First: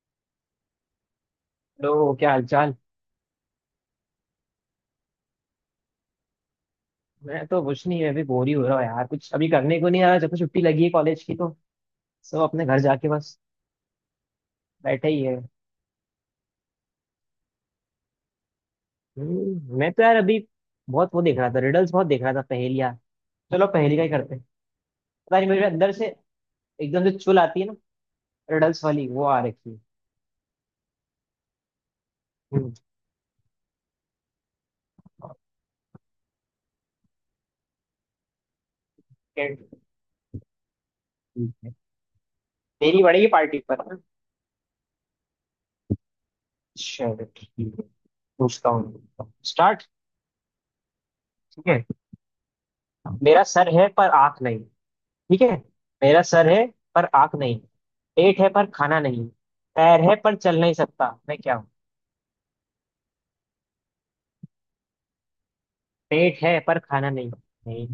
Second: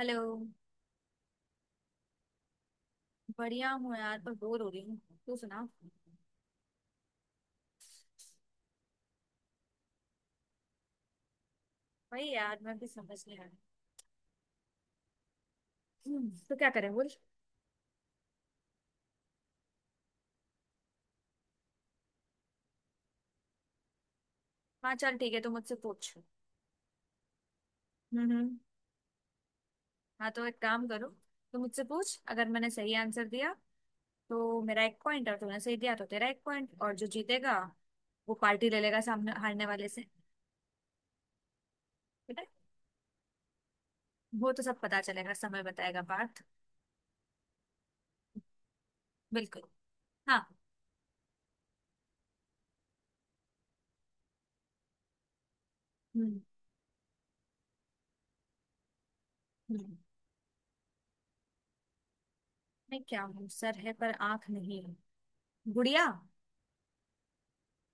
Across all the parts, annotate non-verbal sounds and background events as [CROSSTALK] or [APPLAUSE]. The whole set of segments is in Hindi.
हेलो। हेलो, क्या हालचाल। बढ़िया हूँ यार, पर बोर हो रही हूँ। तू सुना। मैं तो कुछ नहीं, मैं भी बोर ही हो रहा हूँ यार। कुछ अभी करने को नहीं आ रहा जब से छुट्टी लगी है कॉलेज की तो वही सब यार, अपने मैं घर भी जाके समझ नहीं बस आ रही। बैठे ही है। तो क्या करें बोल। मैं तो यार अभी बहुत वो देख रहा था रिडल्स, बहुत देख रहा था पहेलियां। चलो पहेली का ही करते हैं। हाँ, चल ठीक पता है, नहीं तो मेरे मुझसे अंदर से पूछ। एकदम से चुल आती है ना हम्म, हम्म। रिडल्स वाली, वो आ रखी है। हाँ, तो एक काम करो। तो मुझसे पूछ, अगर मैंने हम्म, सही आंसर दिया तो मेरा एक पॉइंट, और तूने सही दिया तो तेरा एक पॉइंट, और जो जीतेगा वो पार्टी ले लेगा सामने हारने ठीक। वाले से। ठीक है। ठीक है। तेरी पड़ेगी पार्टी पर, हाँ? वो तो सब पता चलेगा, समय बताएगा बात। चलो ठीक है, पूछता हूँ। बिल्कुल। स्टार्ट। हाँ। ठीक है। मेरा सर है पर आँख नहीं। ठीक है। मेरा हम्म, सर है पर आँख नहीं, पेट है पर खाना नहीं, हम्म। पैर है पर चल नहीं सकता, मैं क्या हूँ। मैं क्या हूँ? सर है पर आंख नहीं है। गुड़िया। पेट है पर खाना नहीं, नहीं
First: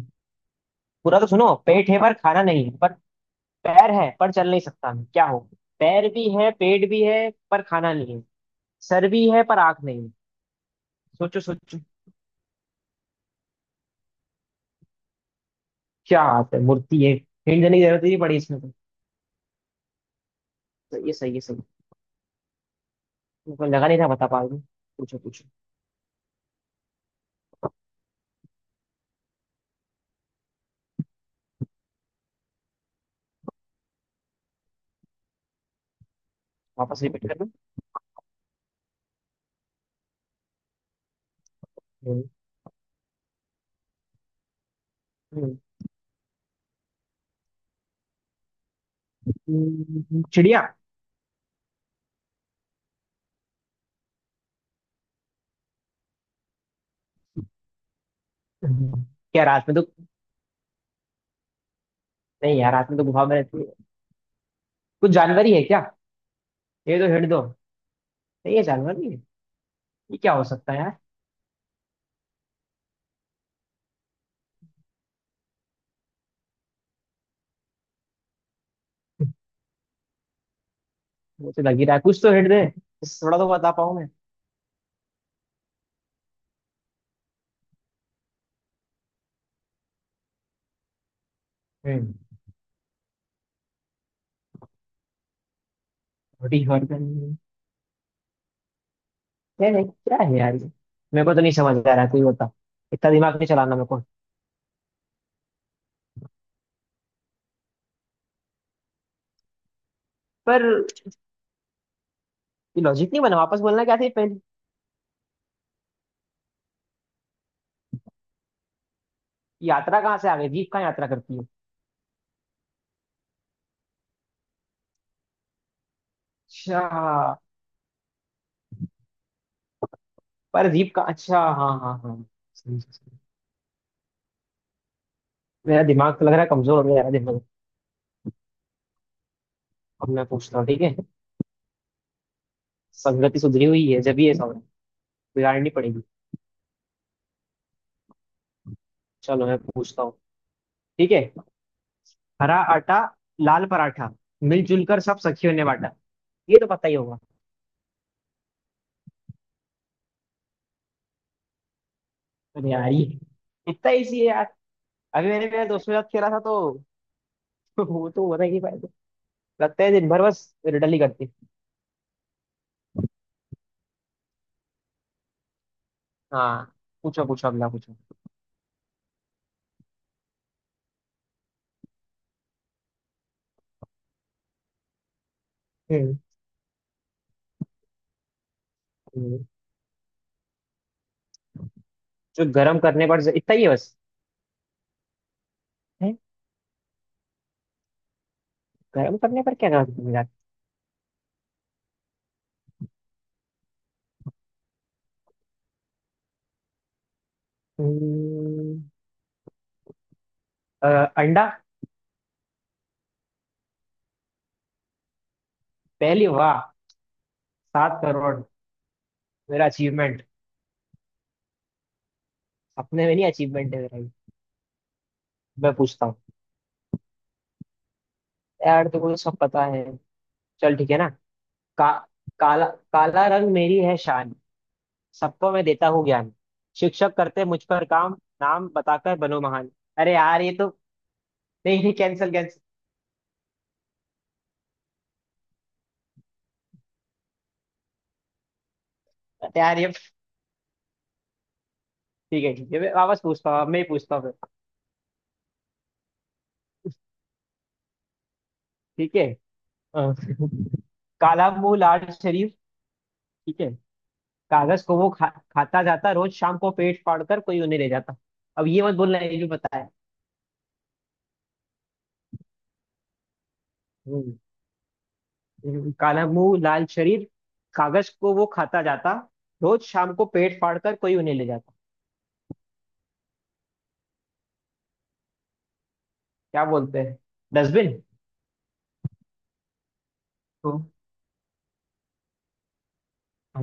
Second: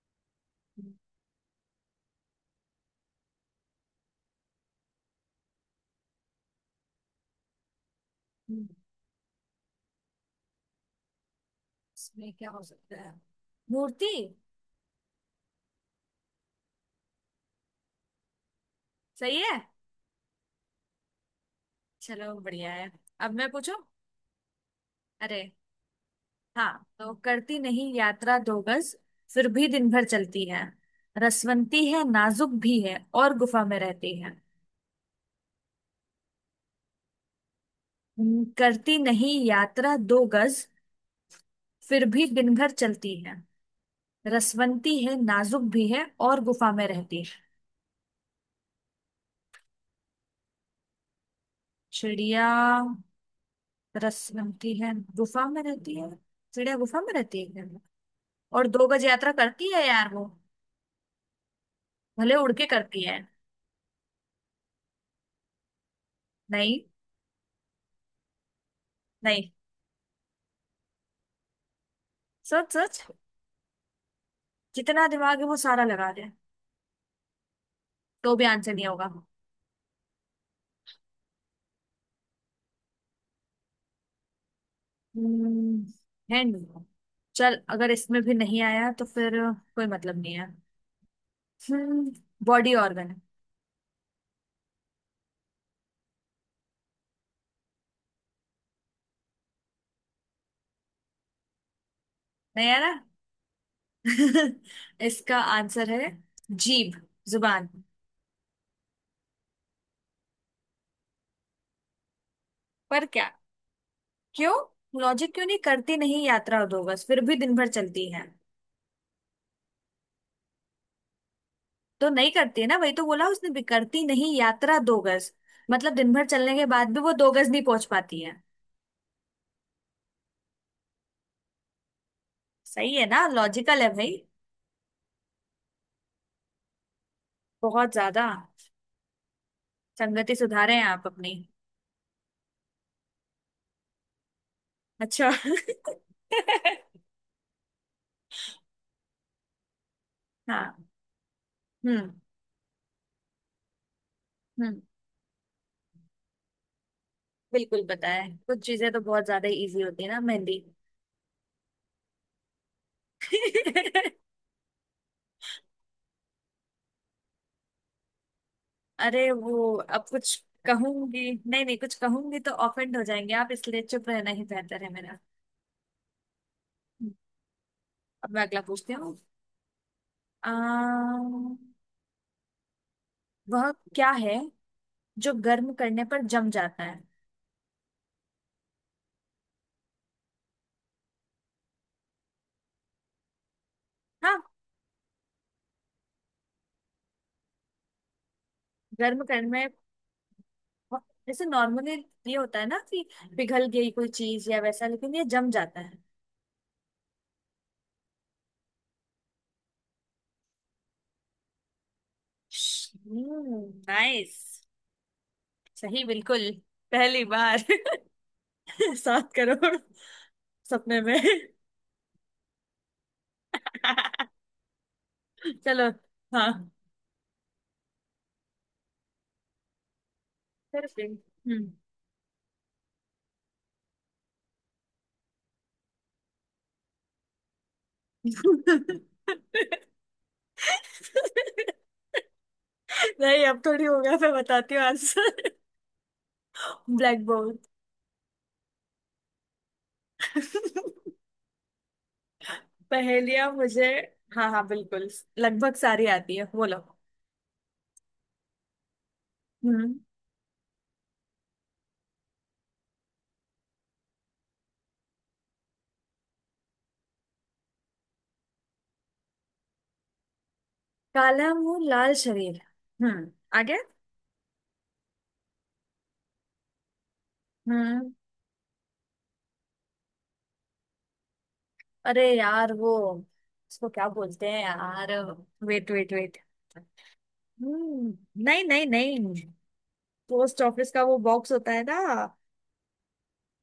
हम्म, पूरा तो सुनो। पेट है पर खाना नहीं है, पर पैर है पर चल नहीं सकता, मैं क्या हूँ। पैर भी है, पेट भी है पर खाना नहीं है, हम्म। सर भी है पर आँख नहीं है। सोचो सोचो। इसमें क्या हो सकता है? मूर्ति। क्या बात है, मूर्ति है। हिंट देने की जरूरत ही नहीं पड़ी इसमें तो। सही है। तो ये सही है, सही है। चलो, बढ़िया है। अब मैं मेरे को पूछूं। लगा नहीं था बता पाऊंगी। पूछो अरे। पूछो। हाँ, तो करती नहीं यात्रा दो गज, फिर भी दिन भर चलती है। रसवंती है, नाजुक भी है, और गुफा में रहती है। वापस रिपीट कर दो। करती नहीं यात्रा दो गज, फिर हम्म, भी दिन भर चलती है। रसवंती है, नाजुक भी है, और गुफा में रहती है। चिड़िया। चिड़िया? रसवंती है, गुफा में रहती है। चिड़िया गुफा में रहती है? और दो गज यात्रा क्या, रात करती में तो है यार वो, भले उड़ नहीं के यार, हाथ में करती तो है। गुफा में रहती है। कुछ जानवर ही है क्या? नहीं। ये तो हिंट दो। नहीं, ये जानवर नहीं है। नहीं। ये क्या हो सकता है यार? सोच सोच। जितना दिमाग है वो सारा लगा दे, तो भी आंसर नहीं होगा। वो तो लग ही रहा है, कुछ तो हिंट दे, इससे थोड़ा तो बता पाऊं मैं। है नहीं। चल, अगर इसमें भी नहीं आया तो फिर कोई मतलब नहीं है। हम्म। हम्म। Body organ. बॉडी हॉर्गन नहीं, नहीं क्या है यार ये। मेरे को तो नहीं समझ आ रहा है, कोई बता। नहीं है ना। इतना दिमाग नहीं चलाना मेरे को। [LAUGHS] इसका आंसर है जीभ। जुबान। पर ये पर लॉजिक नहीं क्या? बना, वापस बोलना क्या था ये पहले। क्यों? लॉजिक क्यों नहीं? करती नहीं यात्रा दो बस, फिर भी दिन भर चलती है। यात्रा कहाँ से आ गई, जीप कहाँ यात्रा करती है। तो नहीं करती है ना, वही तो बोला उसने भी, करती नहीं यात्रा दो गज। मतलब दिन भर चलने के अच्छा। बाद भी वो दो गज नहीं पहुंच पाती है। पर जीप का, अच्छा, हाँ हाँ हाँ। सही, सही, सही है सही। ना, लॉजिकल है भाई। मेरा दिमाग तो लग रहा है कमजोर हो गया यार, दिमाग। बहुत ज्यादा। अब मैं संगति पूछता हूँ, सुधारे ठीक हैं है। आप अपनी। संगति सुधरी हुई है, जब ये समझ अच्छा। बिगाड़नी [LAUGHS] पड़ेगी। चलो मैं पूछता हूँ। हाँ। ठीक है। हम्म, हरा आटा, लाल पराठा, हम्म। मिलजुल कर सब सखियों ने बांटा। ये तो पता ही होगा। बिल्कुल पता है, कुछ चीजें तो बहुत ज्यादा इजी होती है ना। मेहंदी। अरे यार ये इतना इजी है [LAUGHS] यार। अभी मैंने मेरे दोस्त के साथ खेला था तो [LAUGHS] वो तो बता ही नहीं पाया था। अरे वो लगता है अब दिन भर कुछ बस रिडल ही कहूंगी। करती। नहीं नहीं, कुछ कहूंगी तो ऑफेंड हो जाएंगे आप, इसलिए चुप रहना ही बेहतर है मेरा। हाँ, हम्म। पूछो पूछो, अगला पूछो। अब मैं अगला पूछती हूँ। वह क्या है जो गर्म करने हम्म पर जम जाता है? हम्म। जो गर्म करने पर, इतना ही है बस? हाँ। है। गर्म गर्म करने करने पर में, क्या करते हैं यार। जैसे नॉर्मली ये होता है ना कि पिघल गई कोई चीज या वैसा, लेकिन ये जम जाता है। हम्म, अ, अंडा। नाइस। सही, पहली बिल्कुल। वाह। पहली बार। 7 करोड़ [LAUGHS] सात मेरा करोड़ अचीवमेंट। सपने में। अपने में नहीं, अचीवमेंट है मेरा ये। [LAUGHS] मैं चलो। पूछता हूँ। हाँ। यार तो मुझे सब पता है, चल फिर ठीक है ना। फिर- हम्म। का, काला। काला रंग मेरी है शान, सबको मैं देता हूँ ज्ञान, शिक्षक करते मुझ पर काम, नाम बताकर [LAUGHS] बनो महान। अरे यार ये तो, नहीं नहीं, कैंसिल कैंसिल। नहीं, अब थोड़ी हो गया, मैं बताती हूँ आंसर। [LAUGHS] ब्लैक यार ये, बोर्ड। [LAUGHS] ठीक है ठीक है, मैं वापस पहेलियां पूछता हूँ, मैं ही मुझे पूछता हूँ फिर। हाँ हाँ, बिल्कुल, लगभग सारी आती है, बोलो। ठीक है। हम्म। अ, [LAUGHS] काला मुंह, लाल शरीफ, ठीक है, कागज को वो खाता जाता, रोज शाम को पेट फाड़कर कोई उन्हें ले जाता। अब ये मत बोलना ये भी पता है। काला मुंह लाल शरीर। हम्म। आगे। हम्म। काला मुंह, लाल शरीर, कागज हम्म। को वो खाता जाता, रोज शाम को पेट फाड़कर कोई उन्हें ले जाता। अरे यार वो, उसको क्या बोलते हैं यार? Wait wait wait. क्या बोलते हैं? डस्टबिन? हम्म। नहीं नहीं नहीं, पोस्ट तो ऑफिस का वो बॉक्स होता है ना।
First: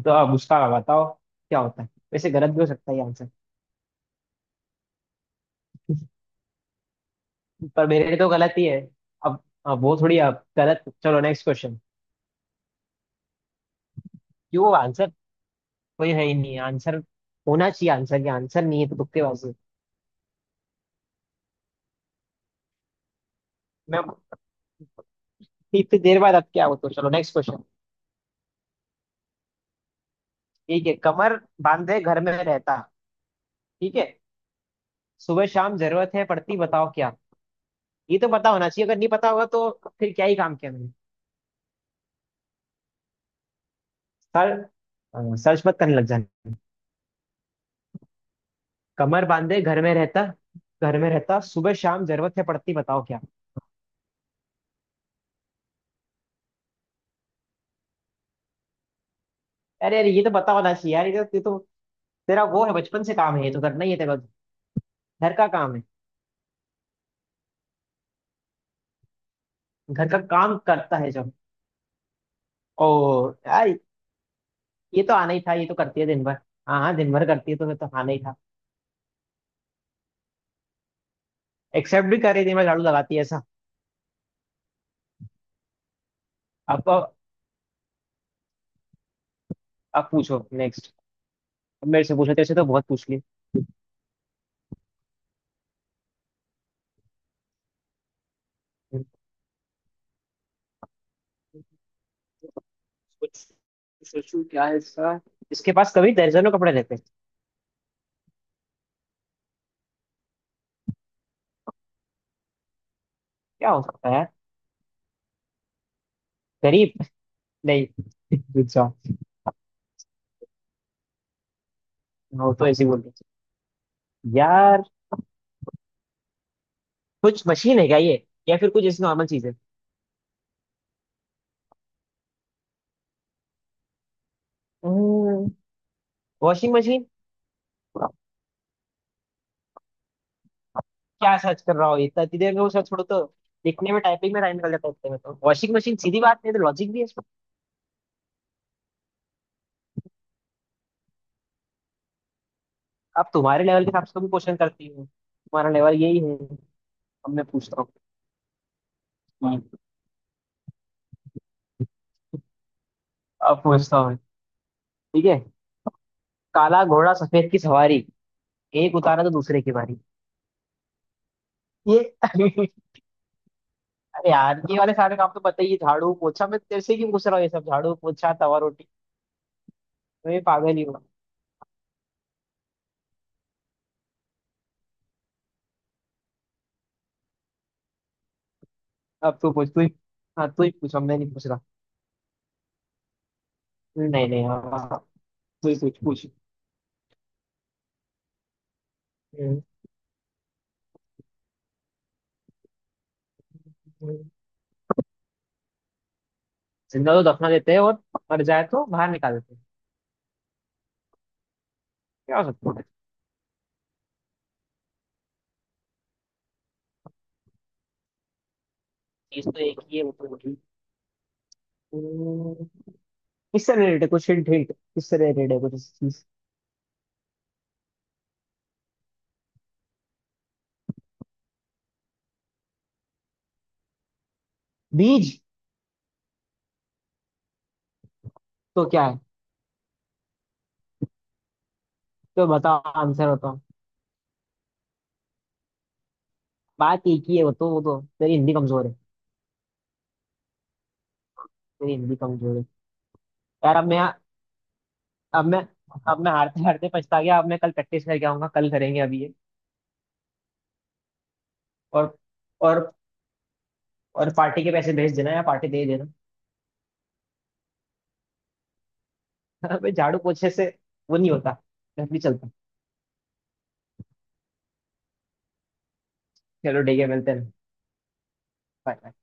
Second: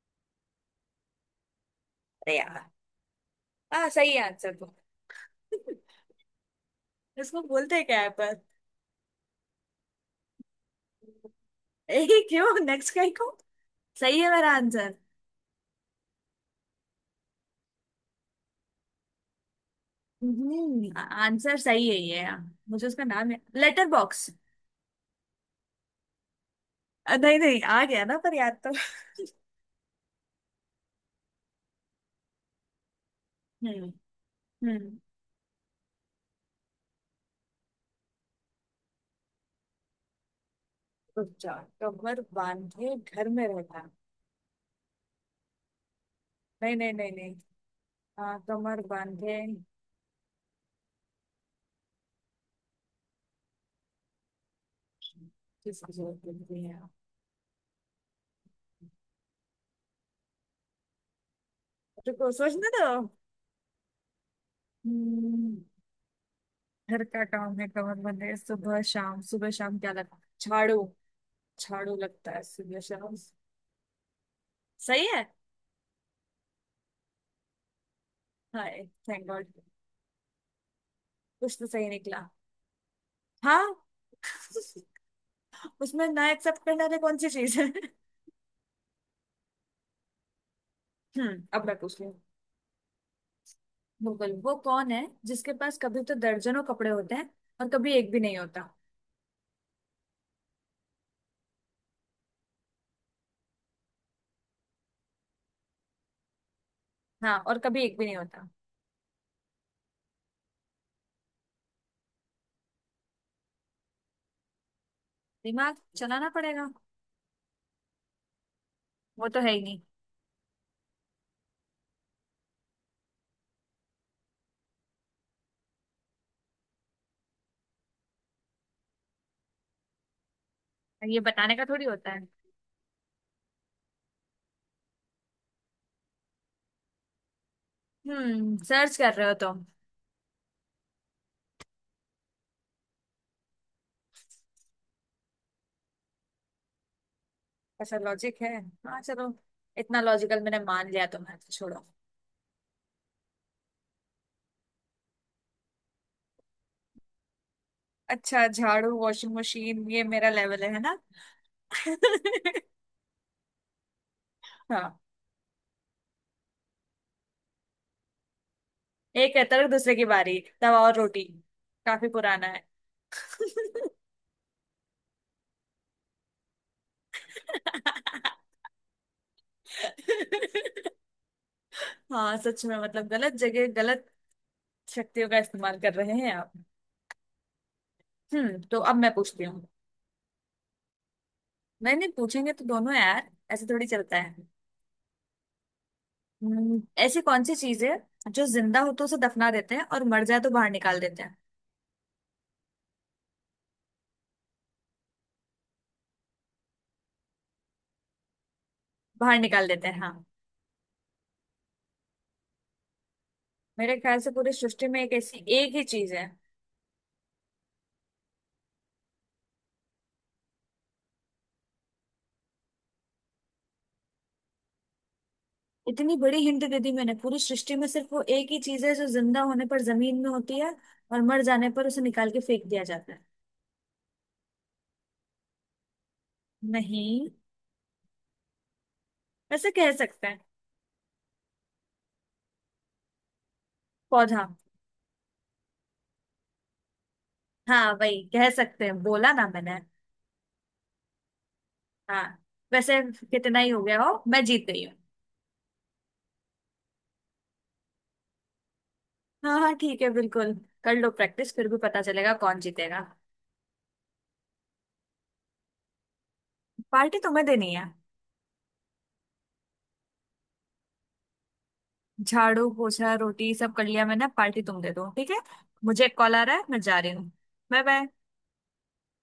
तो अब उसका बताओ क्या होता है, वैसे अरे गलत भी यार, हो सकता है आंसर। हाँ सही आंसर तो [LAUGHS] इसको बोलते हैं पर क्या मेरे है लिए तो पर। गलत ही है। अब वो थोड़ी, अब गलत, चलो [LAUGHS] नेक्स्ट क्वेश्चन। ए क्यों नेक्स्ट कहीं को? सही है मेरा क्यों आंसर। आंसर? कोई है ही नहीं आंसर, होना चाहिए आंसर। ये आंसर नहीं है, तो तुक्केबाजी। आंसर सही है ये, हाँ। मुझे उसका नाम है लेटर मैं बॉक्स। इतनी देर बाद अब क्या हो, तो चलो नेक्स्ट नहीं नहीं क्वेश्चन। आ गया ना, पर याद तो। ठीक है, कमर बांधे घर में रहता, हम्म, ठीक है, हम्म। सुबह शाम जरूरत है पड़ती, बताओ क्या। ये तो पता होना चाहिए, अगर नहीं पता होगा तो फिर क्या ही काम किया मैंने। रुक जा। कमर बांधे घर में रहता। सर सर्च मत करने लग जाना। नहीं नहीं नहीं नहीं। हाँ, कमर कमर बांधे। बांधे घर में रहता, घर में रहता, सुबह शाम जरूरत है पड़ती, बताओ क्या। किसकी जरूरत पड़ती है? अरे अरे, ये तो पता होना चाहिए यार, ये तो रुको, तेरा वो सोचने है, दो। बचपन से काम है ये, तो करना ही है तेरा, घर का हम्म, काम है। घर का काम है, कमर बंधे सुबह शाम। सुबह शाम क्या घर लगता का है? काम झाड़ू। करता है जब, झाड़ू लगता है सुबह ओ शाम। यार ये सही तो है। आना ही था, ये तो करती है दिन भर। हाँ हाँ, दिन भर करती है तो फिर तो आना ही था। हाय, थैंक गॉड, कुछ तो सही एक्सेप्ट भी निकला। कर रही है, दिन भर झाड़ू लगाती है ऐसा। हाँ। [LAUGHS] उसमें ना, एक्सेप्ट करने वाली अब कौन सी चीज है? अब पूछो नेक्स्ट। अब मैं पूछ मेरे रही से हूँ। पूछो, तेरे से तो बहुत पूछ ली। मुगल वो कौन है जिसके पास कभी तो दर्जनों कपड़े होते हैं और कभी एक भी नहीं होता? कुछ सोचू क्या है इसका। इसके पास कभी दर्जनों कपड़े रहते हैं, हाँ, और कभी एक भी नहीं होता। क्या हो सकता है यार। दिमाग चलाना पड़ेगा। गरीब? नहीं, अच्छा, वो तो है ही नहीं। वो तो ऐसे ही बोलते हैं। यार कुछ मशीन है क्या ये, या फिर कुछ ऐसी नॉर्मल चीज है? और ये बताने का थोड़ी होता है। Washing machine. सर्च कर रहे हो तुम। क्या सर्च कर रहा हो इतना, इतनी देर में वो सर्च छोड़ो तो। लिखने में, टाइपिंग में टाइम निकल जाता है, उतने में तो वॉशिंग मशीन, सीधी बात। नहीं तो लॉजिक भी है इसमें। अच्छा, लॉजिक है। हाँ, चलो। इतना लॉजिकल मैंने मान लिया, तुम्हें तो छोड़ो। आप, तुम्हारे लेवल के हिसाब से भी क्वेश्चन करती हो, तुम्हारा लेवल यही है। अब मैं पूछता अच्छा, झाड़ू वॉशिंग हूँ, मशीन ये मेरा लेवल है ना? [LAUGHS] अब पूछता हूँ, हाँ। ठीक है। काला घोड़ा सफेद की सवारी, एक उतारा तो एक है दूसरे तरक की दूसरे बारी। की बारी, तवा और रोटी, काफी ये पुराना है। [LAUGHS] अरे यार, ये वाले सारे काम तो पता ही है, झाड़ू पोछा, मैं तेरे से क्यों पूछ रहा हूँ ये सब, झाड़ू पोछा तवा रोटी, मैं पागल ही हूँ। [LAUGHS] हाँ सच में, मतलब गलत जगह, गलत शक्तियों का इस्तेमाल कर रहे हैं आप। तो अब मैं अब पूछती तू हूँ। पूछ, तू ही। हाँ तू ही पूछ, अब मैं नहीं पूछ रहा। नहीं नहीं, पूछेंगे तो दोनों यार, ऐसे थोड़ी चलता नहीं है। नहीं, हाँ हाँ, तू ही पूछ पूछ। ऐसी कौन सी चीज है जो जिंदा हो तो उसे दफना हम्म, देते हैं और मर जाए तो बाहर निकाल देते हैं? हम्म। जिंदा तो दफना देते हैं और मर जाए तो बाहर निकाल बाहर देते हैं, निकाल देते हैं, हाँ। क्या हो सकता है? मेरे ख्याल से पूरी सृष्टि में एक ऐसी एक ही चीज है। चीज तो एक ही है, वो तो वही। हम्म, किससे रिलेटेड है, कुछ हिंट, हिंट किससे रिलेटेड है, कुछ इस इतनी चीज। बड़ी हिंट दे दी मैंने, पूरी सृष्टि में सिर्फ वो एक ही चीज है जो जिंदा होने पर जमीन में होती है, और मर जाने पर उसे निकाल के फेंक दिया जाता है। बीज? नहीं, तो क्या है, ऐसे कह सकते हैं। तो बताओ, आंसर बताओ। पौधा। बात एक ही है, वो तो, वो हाँ तो वही तेरी कह हिंदी सकते कमजोर है, हैं, बोला ना मैंने। मेरी हिंदी हाँ। कमजोर है। वैसे, कितना ही यार हो गया हो, मैं जीत गई हूँ। अब मैं अब मैं हारते हारते पछता गया, अब मैं कल प्रैक्टिस करके आऊंगा, कल करेंगे अभी ये। हाँ हाँ, ठीक है, बिल्कुल। कर लो प्रैक्टिस, फिर भी पता और चलेगा कौन और जीतेगा। और पार्टी के पैसे भेज देना या पार्टी दे देना। पार्टी तुम्हें देनी है। [LAUGHS] अबे झाड़ू पोछे से वो नहीं होता, घर नहीं चलता। झाड़ू पोछा रोटी सब कर लिया मैंने, पार्टी तुम दे दो, ठीक है। मुझे एक कॉल आ रहा है, मैं चलो जा ठीक है, रही हूँ। मिलते हैं। Bye bye. Bye bye.